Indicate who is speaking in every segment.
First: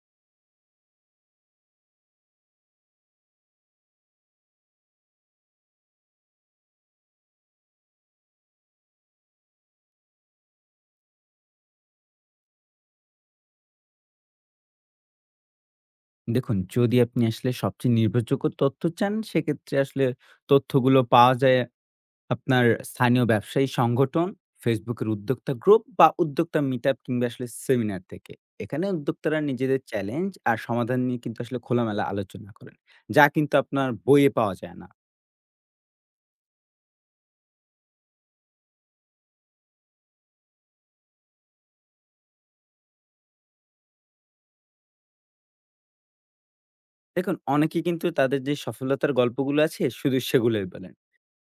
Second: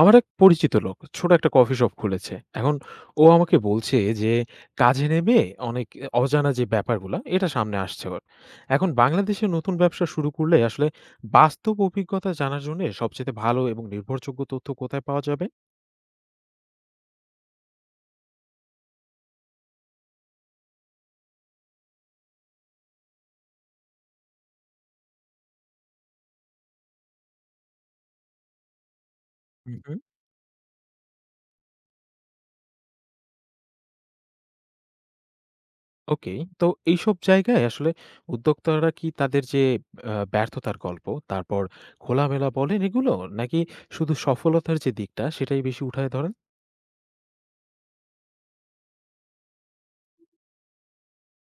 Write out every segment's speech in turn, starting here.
Speaker 1: আমার এক পরিচিত লোক ছোট একটা কফি শপ খুলেছে। এখন ও আমাকে বলছে যে কাজে নেমে অনেক অজানা যে ব্যাপারগুলা এটা সামনে আসছে ওর। এখন বাংলাদেশে নতুন ব্যবসা শুরু করলে আসলে বাস্তব অভিজ্ঞতা জানার জন্য সবচেয়ে ভালো এবং নির্ভরযোগ্য তথ্য কোথায় পাওয়া যাবে?
Speaker 2: দেখুন, যদি আপনি আসলে সবচেয়ে নির্ভরযোগ্য তথ্য চান, সেক্ষেত্রে আসলে তথ্যগুলো পাওয়া যায় আপনার স্থানীয় ব্যবসায়ী সংগঠন, Facebook এর উদ্যোক্তা গ্রুপ বা উদ্যোক্তা মিটআপ কিংবা আসলে সেমিনার থেকে। এখানে উদ্যোক্তারা নিজেদের
Speaker 1: হুম।
Speaker 2: চ্যালেঞ্জ আর সমাধান নিয়ে কিন্তু আসলে খোলামেলা আলোচনা করেন। যা কিন্তু আপনার বইয়ে পাওয়া যায় না।
Speaker 1: ওকে, তো এইসব জায়গায় আসলে উদ্যোক্তারা কি তাদের যে ব্যর্থতার গল্প, তারপর খোলামেলা বলেন এগুলো নাকি শুধু সফলতার যে দিকটা সেটাই বেশি উঠায় ধরেন?
Speaker 2: দেখুন, অনেকে কিন্তু তাদের যে সফলতার গল্পগুলো আছে শুধু সেগুলোই বলেন।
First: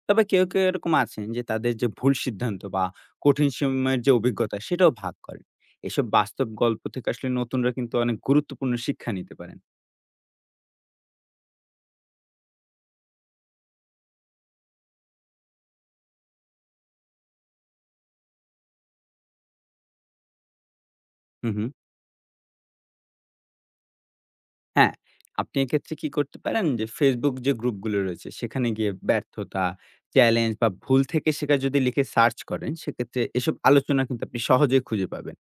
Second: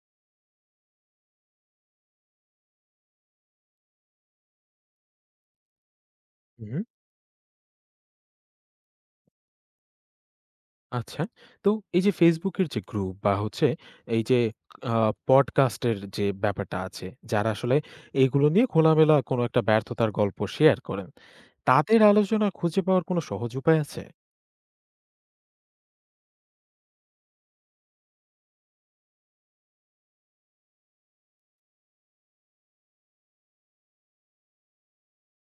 Speaker 2: তবে কেউ, কেউ এরকম আছেন যে তাদের যে ভুল সিদ্ধান্ত বা কঠিন সময়ের যে অভিজ্ঞতা সেটাও ভাগ করেন। এসব বাস্তব
Speaker 1: হুম।
Speaker 2: গল্প থেকে আসলে নতুনরা কিন্তু অনেক গুরুত্বপূর্ণ শিক্ষা নিতে পারেন।
Speaker 1: আচ্ছা। তো এই যে Facebook এর যে গ্রুপ বা হচ্ছে এই যে আ পডকাস্টের যে ব্যাপারটা আছে, যারা আসলে এগুলো নিয়ে খোলামেলা কোনো একটা ব্যর্থতার গল্প শেয়ার করেন।
Speaker 2: হুম, হুম।
Speaker 1: তাদের আলোচনা খুঁজে পাওয়ার কোনো সহজ উপায় আছে?
Speaker 2: হ্যাঁ, আপনি এক্ষেত্রে কি করতে পারেন যে Facebook যে গ্রুপগুলো রয়েছে সেখানে গিয়ে ব্যর্থতা, চ্যালেঞ্জ বা ভুল থেকে শেখা যদি লিখে সার্চ করেন সেক্ষেত্রে এসব আলোচনা কিন্তু আপনি সহজেই খুঁজে পাবেন।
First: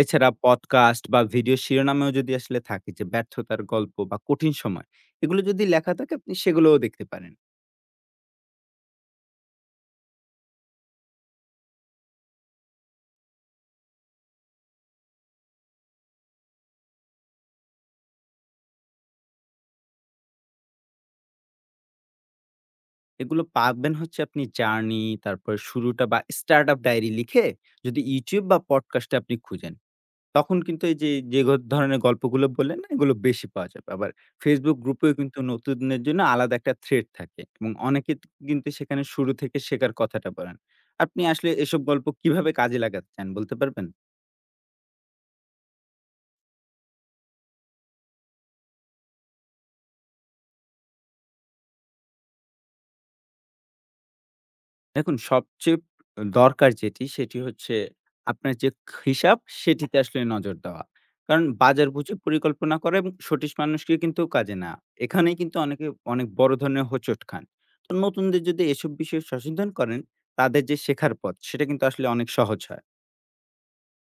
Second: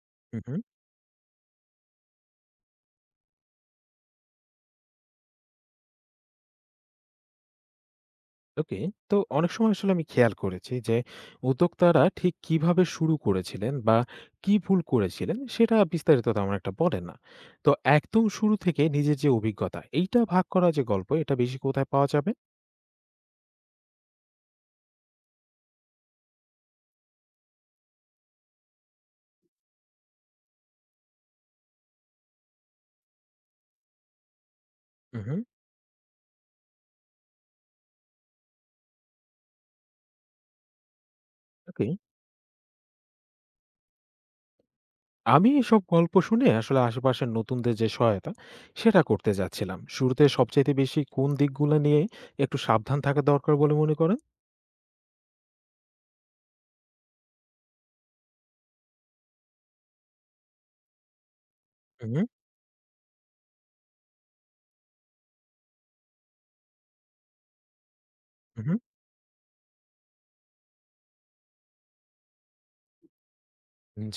Speaker 2: এছাড়া
Speaker 1: হু, হু।
Speaker 2: পডকাস্ট বা ভিডিও শিরোনামেও যদি আসলে থাকে যে ব্যর্থতার গল্প বা কঠিন সময় এগুলো যদি লেখা থাকে আপনি সেগুলোও দেখতে পারেন।
Speaker 1: ওকে। তো অনেক সময় আসলে আমি খেয়াল করেছি যে উদ্যোক্তারা ঠিক কিভাবে শুরু করেছিলেন বা কি ভুল করেছিলেন সেটা বিস্তারিত তেমন একটা বলেন না। তো একদম শুরু থেকে নিজের যে অভিজ্ঞতা এইটা ভাগ করা যে গল্প এটা বেশি কোথায় পাওয়া যাবে?
Speaker 2: এগুলো পাবেন হচ্ছে আপনি জার্নি, তারপর শুরুটা বা স্টার্টআপ ডায়েরি লিখে যদি YouTube বা পডকাস্টে আপনি খুঁজেন, তখন কিন্তু এই যে, যে গ ধরনের গল্পগুলো বললেন না, এগুলো বেশি পাওয়া যাবে। আবার Facebook গ্রুপেও
Speaker 1: হু, হু।
Speaker 2: কিন্তু নতুনদের জন্য আলাদা একটা থ্রেড থাকে এবং অনেকে কিন্তু সেখানে শুরু থেকে শেখার কথাটা বলেন। আপনি আসলে এসব
Speaker 1: ওকে।
Speaker 2: গল্প কিভাবে কাজে লাগাতে চান বলতে পারবেন?
Speaker 1: আমি এসব গল্প শুনে আসলে আশেপাশের নতুনদের যে সহায়তা সেটা করতে যাচ্ছিলাম। শুরুতে সবচাইতে বেশি কোন দিকগুলো নিয়ে একটু সাবধান থাকা দরকার বলে মনে করেন?
Speaker 2: দেখুন সবচেয়ে দরকার যেটি সেটি হচ্ছে আপনার যে হিসাব সেটিতে আসলে নজর দেওয়া। কারণ বাজার বুঝে
Speaker 1: হুম,
Speaker 2: পরিকল্পনা করা এবং সঠিক মানুষকে কিন্তু কাজে না। এখানেই কিন্তু অনেকে অনেক বড় ধরনের হোঁচট খান। তো নতুনদের যদি
Speaker 1: হুম।
Speaker 2: এসব বিষয়ে সচেতন করেন, তাদের যে শেখার পথ সেটা কিন্তু আসলে অনেক সহজ হয়।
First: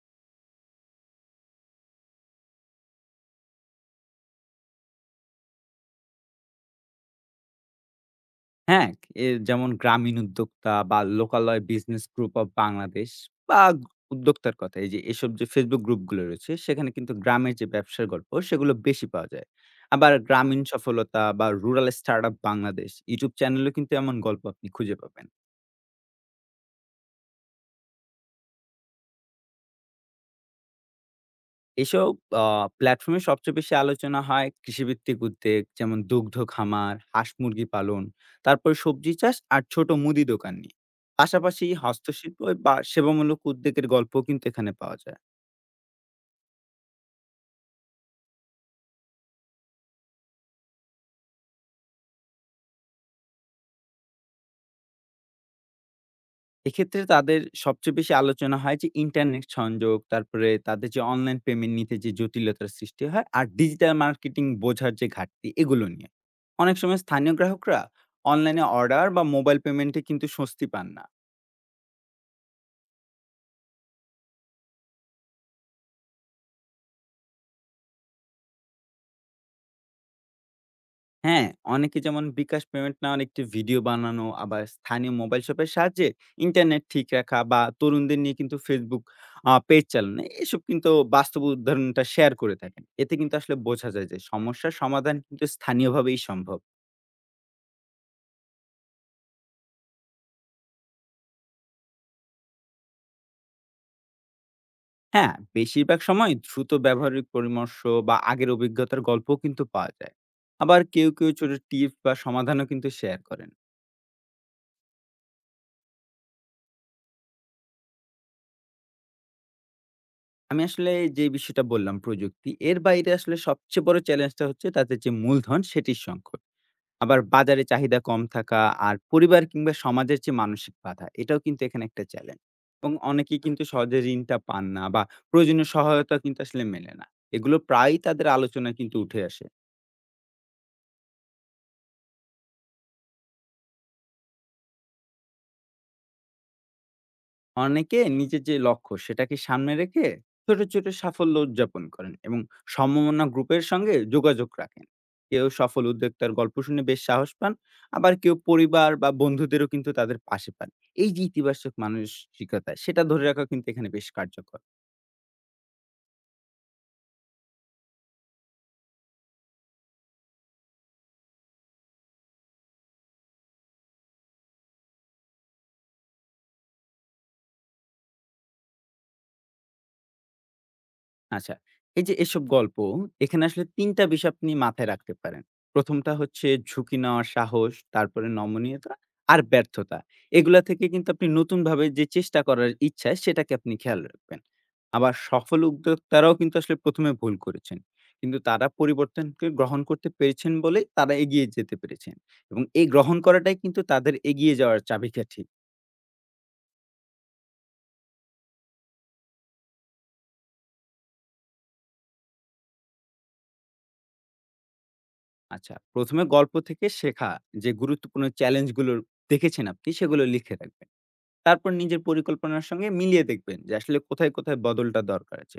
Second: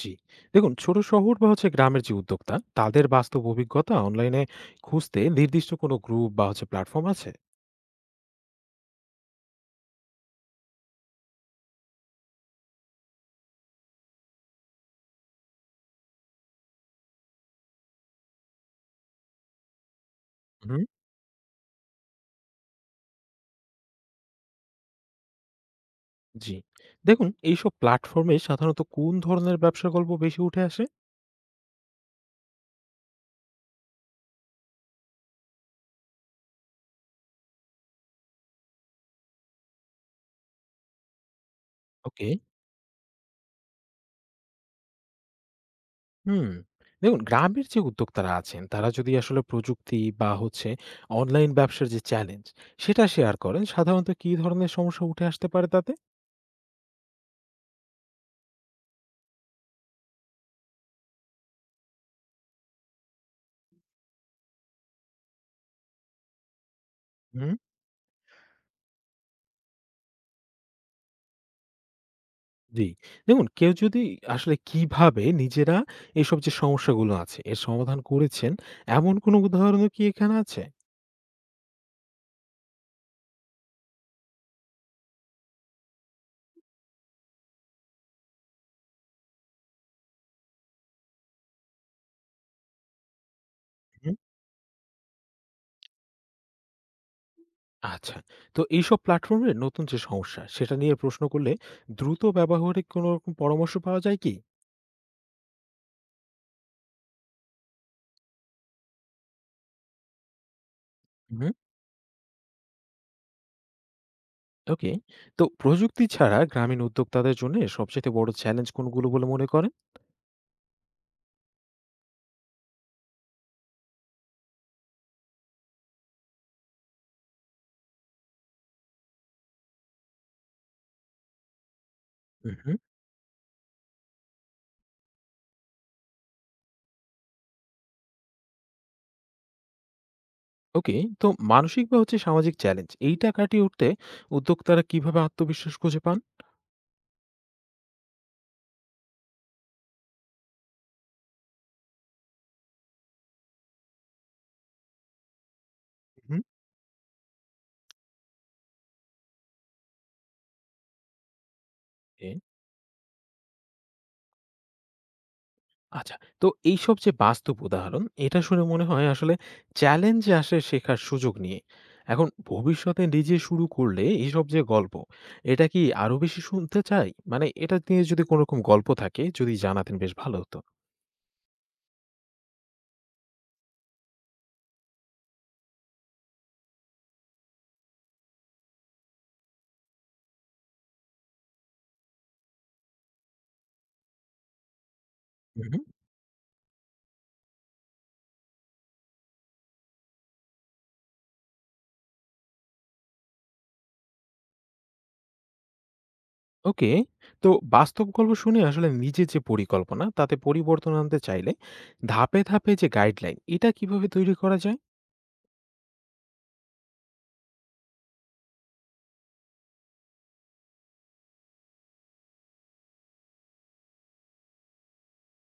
Speaker 1: জি। দেখুন ছোট শহর বা হচ্ছে গ্রামের যে উদ্যোক্তা তাদের বাস্তব অভিজ্ঞতা অনলাইনে খুঁজতে নির্দিষ্ট কোনো গ্রুপ বা হচ্ছে প্ল্যাটফর্ম আছে?
Speaker 2: হ্যাঁ, এ যেমন গ্রামীণ উদ্যোক্তা বা লোকালয় বিজনেস গ্রুপ অফ বাংলাদেশ বা উদ্যোক্তার কথা এই যে এসব যে ফেসবুক গ্রুপগুলো রয়েছে সেখানে কিন্তু গ্রামের যে ব্যবসার গল্প সেগুলো বেশি পাওয়া যায়। আবার গ্রামীণ
Speaker 1: হুম।
Speaker 2: সফলতা বা রুরাল স্টার্টআপ বাংলাদেশ ইউটিউব চ্যানেলেও কিন্তু এমন গল্প আপনি খুঁজে পাবেন।
Speaker 1: জি। দেখুন এইসব প্ল্যাটফর্মে সাধারণত কোন ধরনের ব্যবসার গল্প বেশি উঠে আসে?
Speaker 2: এইসব আ প্ল্যাটফর্মে সবচেয়ে বেশি আলোচনা হয় কৃষিভিত্তিক উদ্যোগ, যেমন দুগ্ধ খামার, হাঁস-মুরগি পালন, তারপরে সবজি চাষ আর ছোট মুদি দোকান নিয়ে। পাশাপাশি
Speaker 1: ওকে।
Speaker 2: হস্তশিল্প বা সেবামূলক উদ্যোগের গল্পও কিন্তু এখানে পাওয়া যায়।
Speaker 1: হুম। দেখুন গ্রামের যে উদ্যোক্তারা আছেন তারা যদি আসলে প্রযুক্তি বা হচ্ছে অনলাইন ব্যবসার যে চ্যালেঞ্জ সেটা শেয়ার করেন সাধারণত কি ধরনের সমস্যা উঠে আসতে পারে তাতে?
Speaker 2: এক্ষেত্রে তাদের সবচেয়ে বেশি আলোচনা হয় যে ইন্টারনেট সংযোগ, তারপরে তাদের যে অনলাইন পেমেন্ট নিতে যে জটিলতার সৃষ্টি হয় আর ডিজিটাল মার্কেটিং বোঝার যে ঘাটতি, এগুলো নিয়ে। অনেক সময় স্থানীয়
Speaker 1: হুম।
Speaker 2: গ্রাহকরা অনলাইনে অর্ডার বা মোবাইল পেমেন্টে কিন্তু স্বস্তি পান না।
Speaker 1: জি। দেখুন কেউ যদি আসলে কিভাবে নিজেরা এসব যে সমস্যাগুলো আছে এর সমাধান করেছেন এমন কোনো উদাহরণও কি এখানে আছে?
Speaker 2: হ্যাঁ, অনেকে যেমন বিকাশ পেমেন্ট নেওয়ার একটি ভিডিও বানানো, আবার স্থানীয় মোবাইল শপের সাহায্যে ইন্টারনেট ঠিক রাখা বা তরুণদের নিয়ে কিন্তু Facebook পেজ চালানো। এসব কিন্তু বাস্তব উদাহরণটা শেয়ার করে থাকেন। এতে কিন্তু আসলে বোঝা যায়
Speaker 1: হুম।
Speaker 2: যে সমস্যার সমাধান কিন্তু স্থানীয়ভাবেই সম্ভব।
Speaker 1: আচ্ছা। তো এইসব প্ল্যাটফর্মে নতুন যে সমস্যা সেটা নিয়ে প্রশ্ন করলে দ্রুত ব্যবহারিক কোনো রকম পরামর্শ পাওয়া যায় কি?
Speaker 2: হ্যাঁ, বেশিরভাগ সময় দ্রুত ব্যবহারিক পরামর্শ বা আগের অভিজ্ঞতার গল্পও কিন্তু পাওয়া যায়। আবার কেউ, কেউ ছোট
Speaker 1: হুম।
Speaker 2: টিপস বা সমাধানও কিন্তু শেয়ার করেন।
Speaker 1: ওকে। তো প্রযুক্তি ছাড়া গ্রামীণ উদ্যোক্তাদের জন্য সবচাইতে বড় চ্যালেঞ্জ কোনগুলো বলে মনে করেন?
Speaker 2: আমি আসলে যে বিষয়টা বললাম প্রযুক্তি, এর বাইরে আসলে সবচেয়ে বড় চ্যালেঞ্জটা হচ্ছে তাদের যে মূলধন সেটির সংকট। আবার বাজারে চাহিদা কম থাকা আর পরিবার কিংবা সমাজের যে মানসিক বাধা এটাও কিন্তু এখানে একটা চ্যালেঞ্জ।
Speaker 1: উহু।
Speaker 2: এবং অনেকেই কিন্তু সহজে ঋণটা পান না বা প্রয়োজনীয় সহায়তা কিন্তু আসলে মেলে না। এগুলো প্রায়ই তাদের আলোচনায় কিন্তু উঠে আসে।
Speaker 1: ওকে। তো মানসিক বা হচ্ছে সামাজিক চ্যালেঞ্জ এইটা কাটিয়ে উঠতে উদ্যোক্তারা কিভাবে আত্মবিশ্বাস খুঁজে পান?
Speaker 2: অনেকে নিজের যে লক্ষ্য সেটাকে সামনে রেখে ছোট, ছোট সাফল্য উদযাপন করেন এবং সম্ভাবনা গ্রুপের সঙ্গে যোগাযোগ রাখেন। কেউ সফল উদ্যোক্তার
Speaker 1: উহু।
Speaker 2: গল্প শুনে বেশ সাহস পান, আবার কেউ পরিবার বা বন্ধুদেরও কিন্তু তাদের পাশে পান। এই যে ইতিবাচক
Speaker 1: এ
Speaker 2: মানসিকতা সেটা ধরে রাখা কিন্তু এখানে বেশ কার্যকর।
Speaker 1: আচ্ছা। তো এইসব যে বাস্তব উদাহরণ এটা শুনে মনে হয় আসলে চ্যালেঞ্জ আসে শেখার সুযোগ নিয়ে। এখন ভবিষ্যতে নিজে শুরু করলে এইসব যে গল্প এটা কি আরো বেশি শুনতে চাই? মানে এটা নিয়ে যদি কোনরকম গল্প থাকে যদি জানাতেন বেশ ভালো হতো।
Speaker 2: আচ্ছা। এই যে এসব গল্প, এখানে আসলে ৩ টা বিষয় আপনি মাথায় রাখতে পারেন। ১ম টা হচ্ছে ঝুঁকি নেওয়ার সাহস, তারপরে নমনীয়তা আর ব্যর্থতা। এগুলা থেকে কিন্তু আপনি নতুনভাবে যে চেষ্টা করার ইচ্ছা, সেটাকে আপনি খেয়াল রাখবেন। আবার সফল
Speaker 1: উহু।
Speaker 2: উদ্যোক্তারাও কিন্তু আসলে ১ম এ ভুল করেছেন। কিন্তু তারা পরিবর্তনকে গ্রহণ করতে পেরেছেন বলেই তারা এগিয়ে যেতে পেরেছেন। এবং এই গ্রহণ করাটাই কিন্তু তাদের এগিয়ে যাওয়ার চাবিকাঠি।
Speaker 1: ওকে। তো বাস্তব গল্প শুনে আসলে নিজের যে পরিকল্পনা তাতে পরিবর্তন আনতে চাইলে ধাপে, ধাপে যে গাইডলাইন এটা কিভাবে তৈরি করা যায়?
Speaker 2: আচ্ছা, ১ম এ গল্প থেকে শেখা যে গুরুত্বপূর্ণ চ্যালেঞ্জগুলো দেখেছেন আপনি, সেগুলো লিখে রাখবেন। তারপর নিজের পরিকল্পনার সঙ্গে মিলিয়ে দেখবেন যে আসলে কোথায়, কোথায় বদলটা দরকার আছে।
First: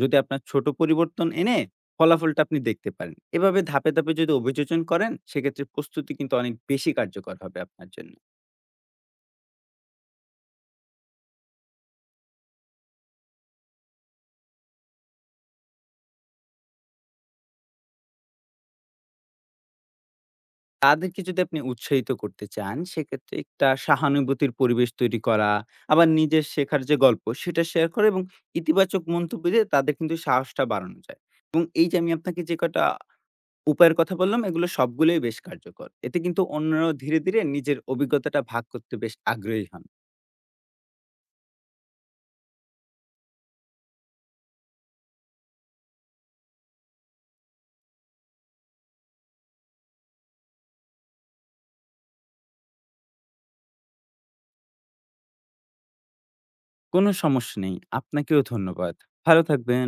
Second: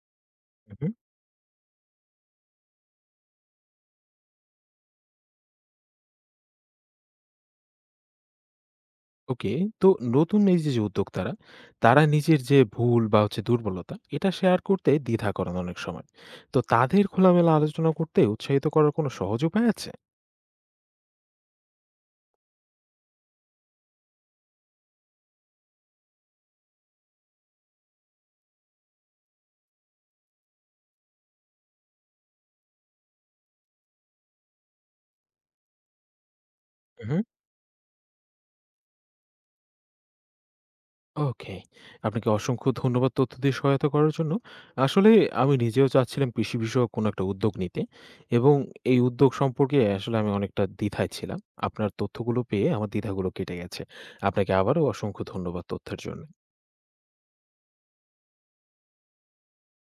Speaker 2: যদি আপনার ছোট
Speaker 1: উহু।
Speaker 2: পরিবর্তন এনে ফলাফলটা আপনি দেখতে পারেন। এভাবে ধাপে, ধাপে যদি অভিযোজন করেন সেক্ষেত্রে প্রস্তুতি কিন্তু অনেক বেশি কার্যকর হবে আপনার জন্য।
Speaker 1: ওকে। তো নতুন যে উদ্যোক্তারা তারা নিজের যে ভুল বা হচ্ছে দুর্বলতা এটা শেয়ার করতে দ্বিধা করেন অনেক সময়। তো তাদের খোলামেলা আলোচনা করতে উৎসাহিত করার কোনো সহজ উপায় আছে?
Speaker 2: তাদেরকে যদি আপনি উৎসাহিত করতে চান সেক্ষেত্রে একটা সহানুভূতির পরিবেশ তৈরি করা, আবার নিজের শেখার যে গল্প সেটা শেয়ার করা এবং ইতিবাচক মন্তব্য দিয়ে তাদের কিন্তু সাহসটা বাড়ানো যায়। এবং এই যে আমি আপনাকে যে কটা উপায়ের কথা বললাম, এগুলো সবগুলোই বেশ কার্যকর। এতে কিন্তু অন্যরাও
Speaker 1: উহু।
Speaker 2: ধীরে, ধীরে নিজের অভিজ্ঞতাটা ভাগ করতে বেশ আগ্রহী হন।
Speaker 1: ওকে। আপনাকে অসংখ্য ধন্যবাদ তথ্য দিয়ে সহায়তা করার জন্য। আসলে আমি নিজেও চাচ্ছিলাম কৃষি বিষয়ক কোনো একটা উদ্যোগ নিতে এবং এই উদ্যোগ সম্পর্কে আসলে আমি অনেকটা দ্বিধায় ছিলাম। আপনার তথ্যগুলো পেয়ে আমার দ্বিধাগুলো কেটে গেছে। আপনাকে আবারও অসংখ্য ধন্যবাদ তথ্যের জন্য।
Speaker 2: কোনো সমস্যা নেই। আপনাকেও ধন্যবাদ। ভালো থাকবেন।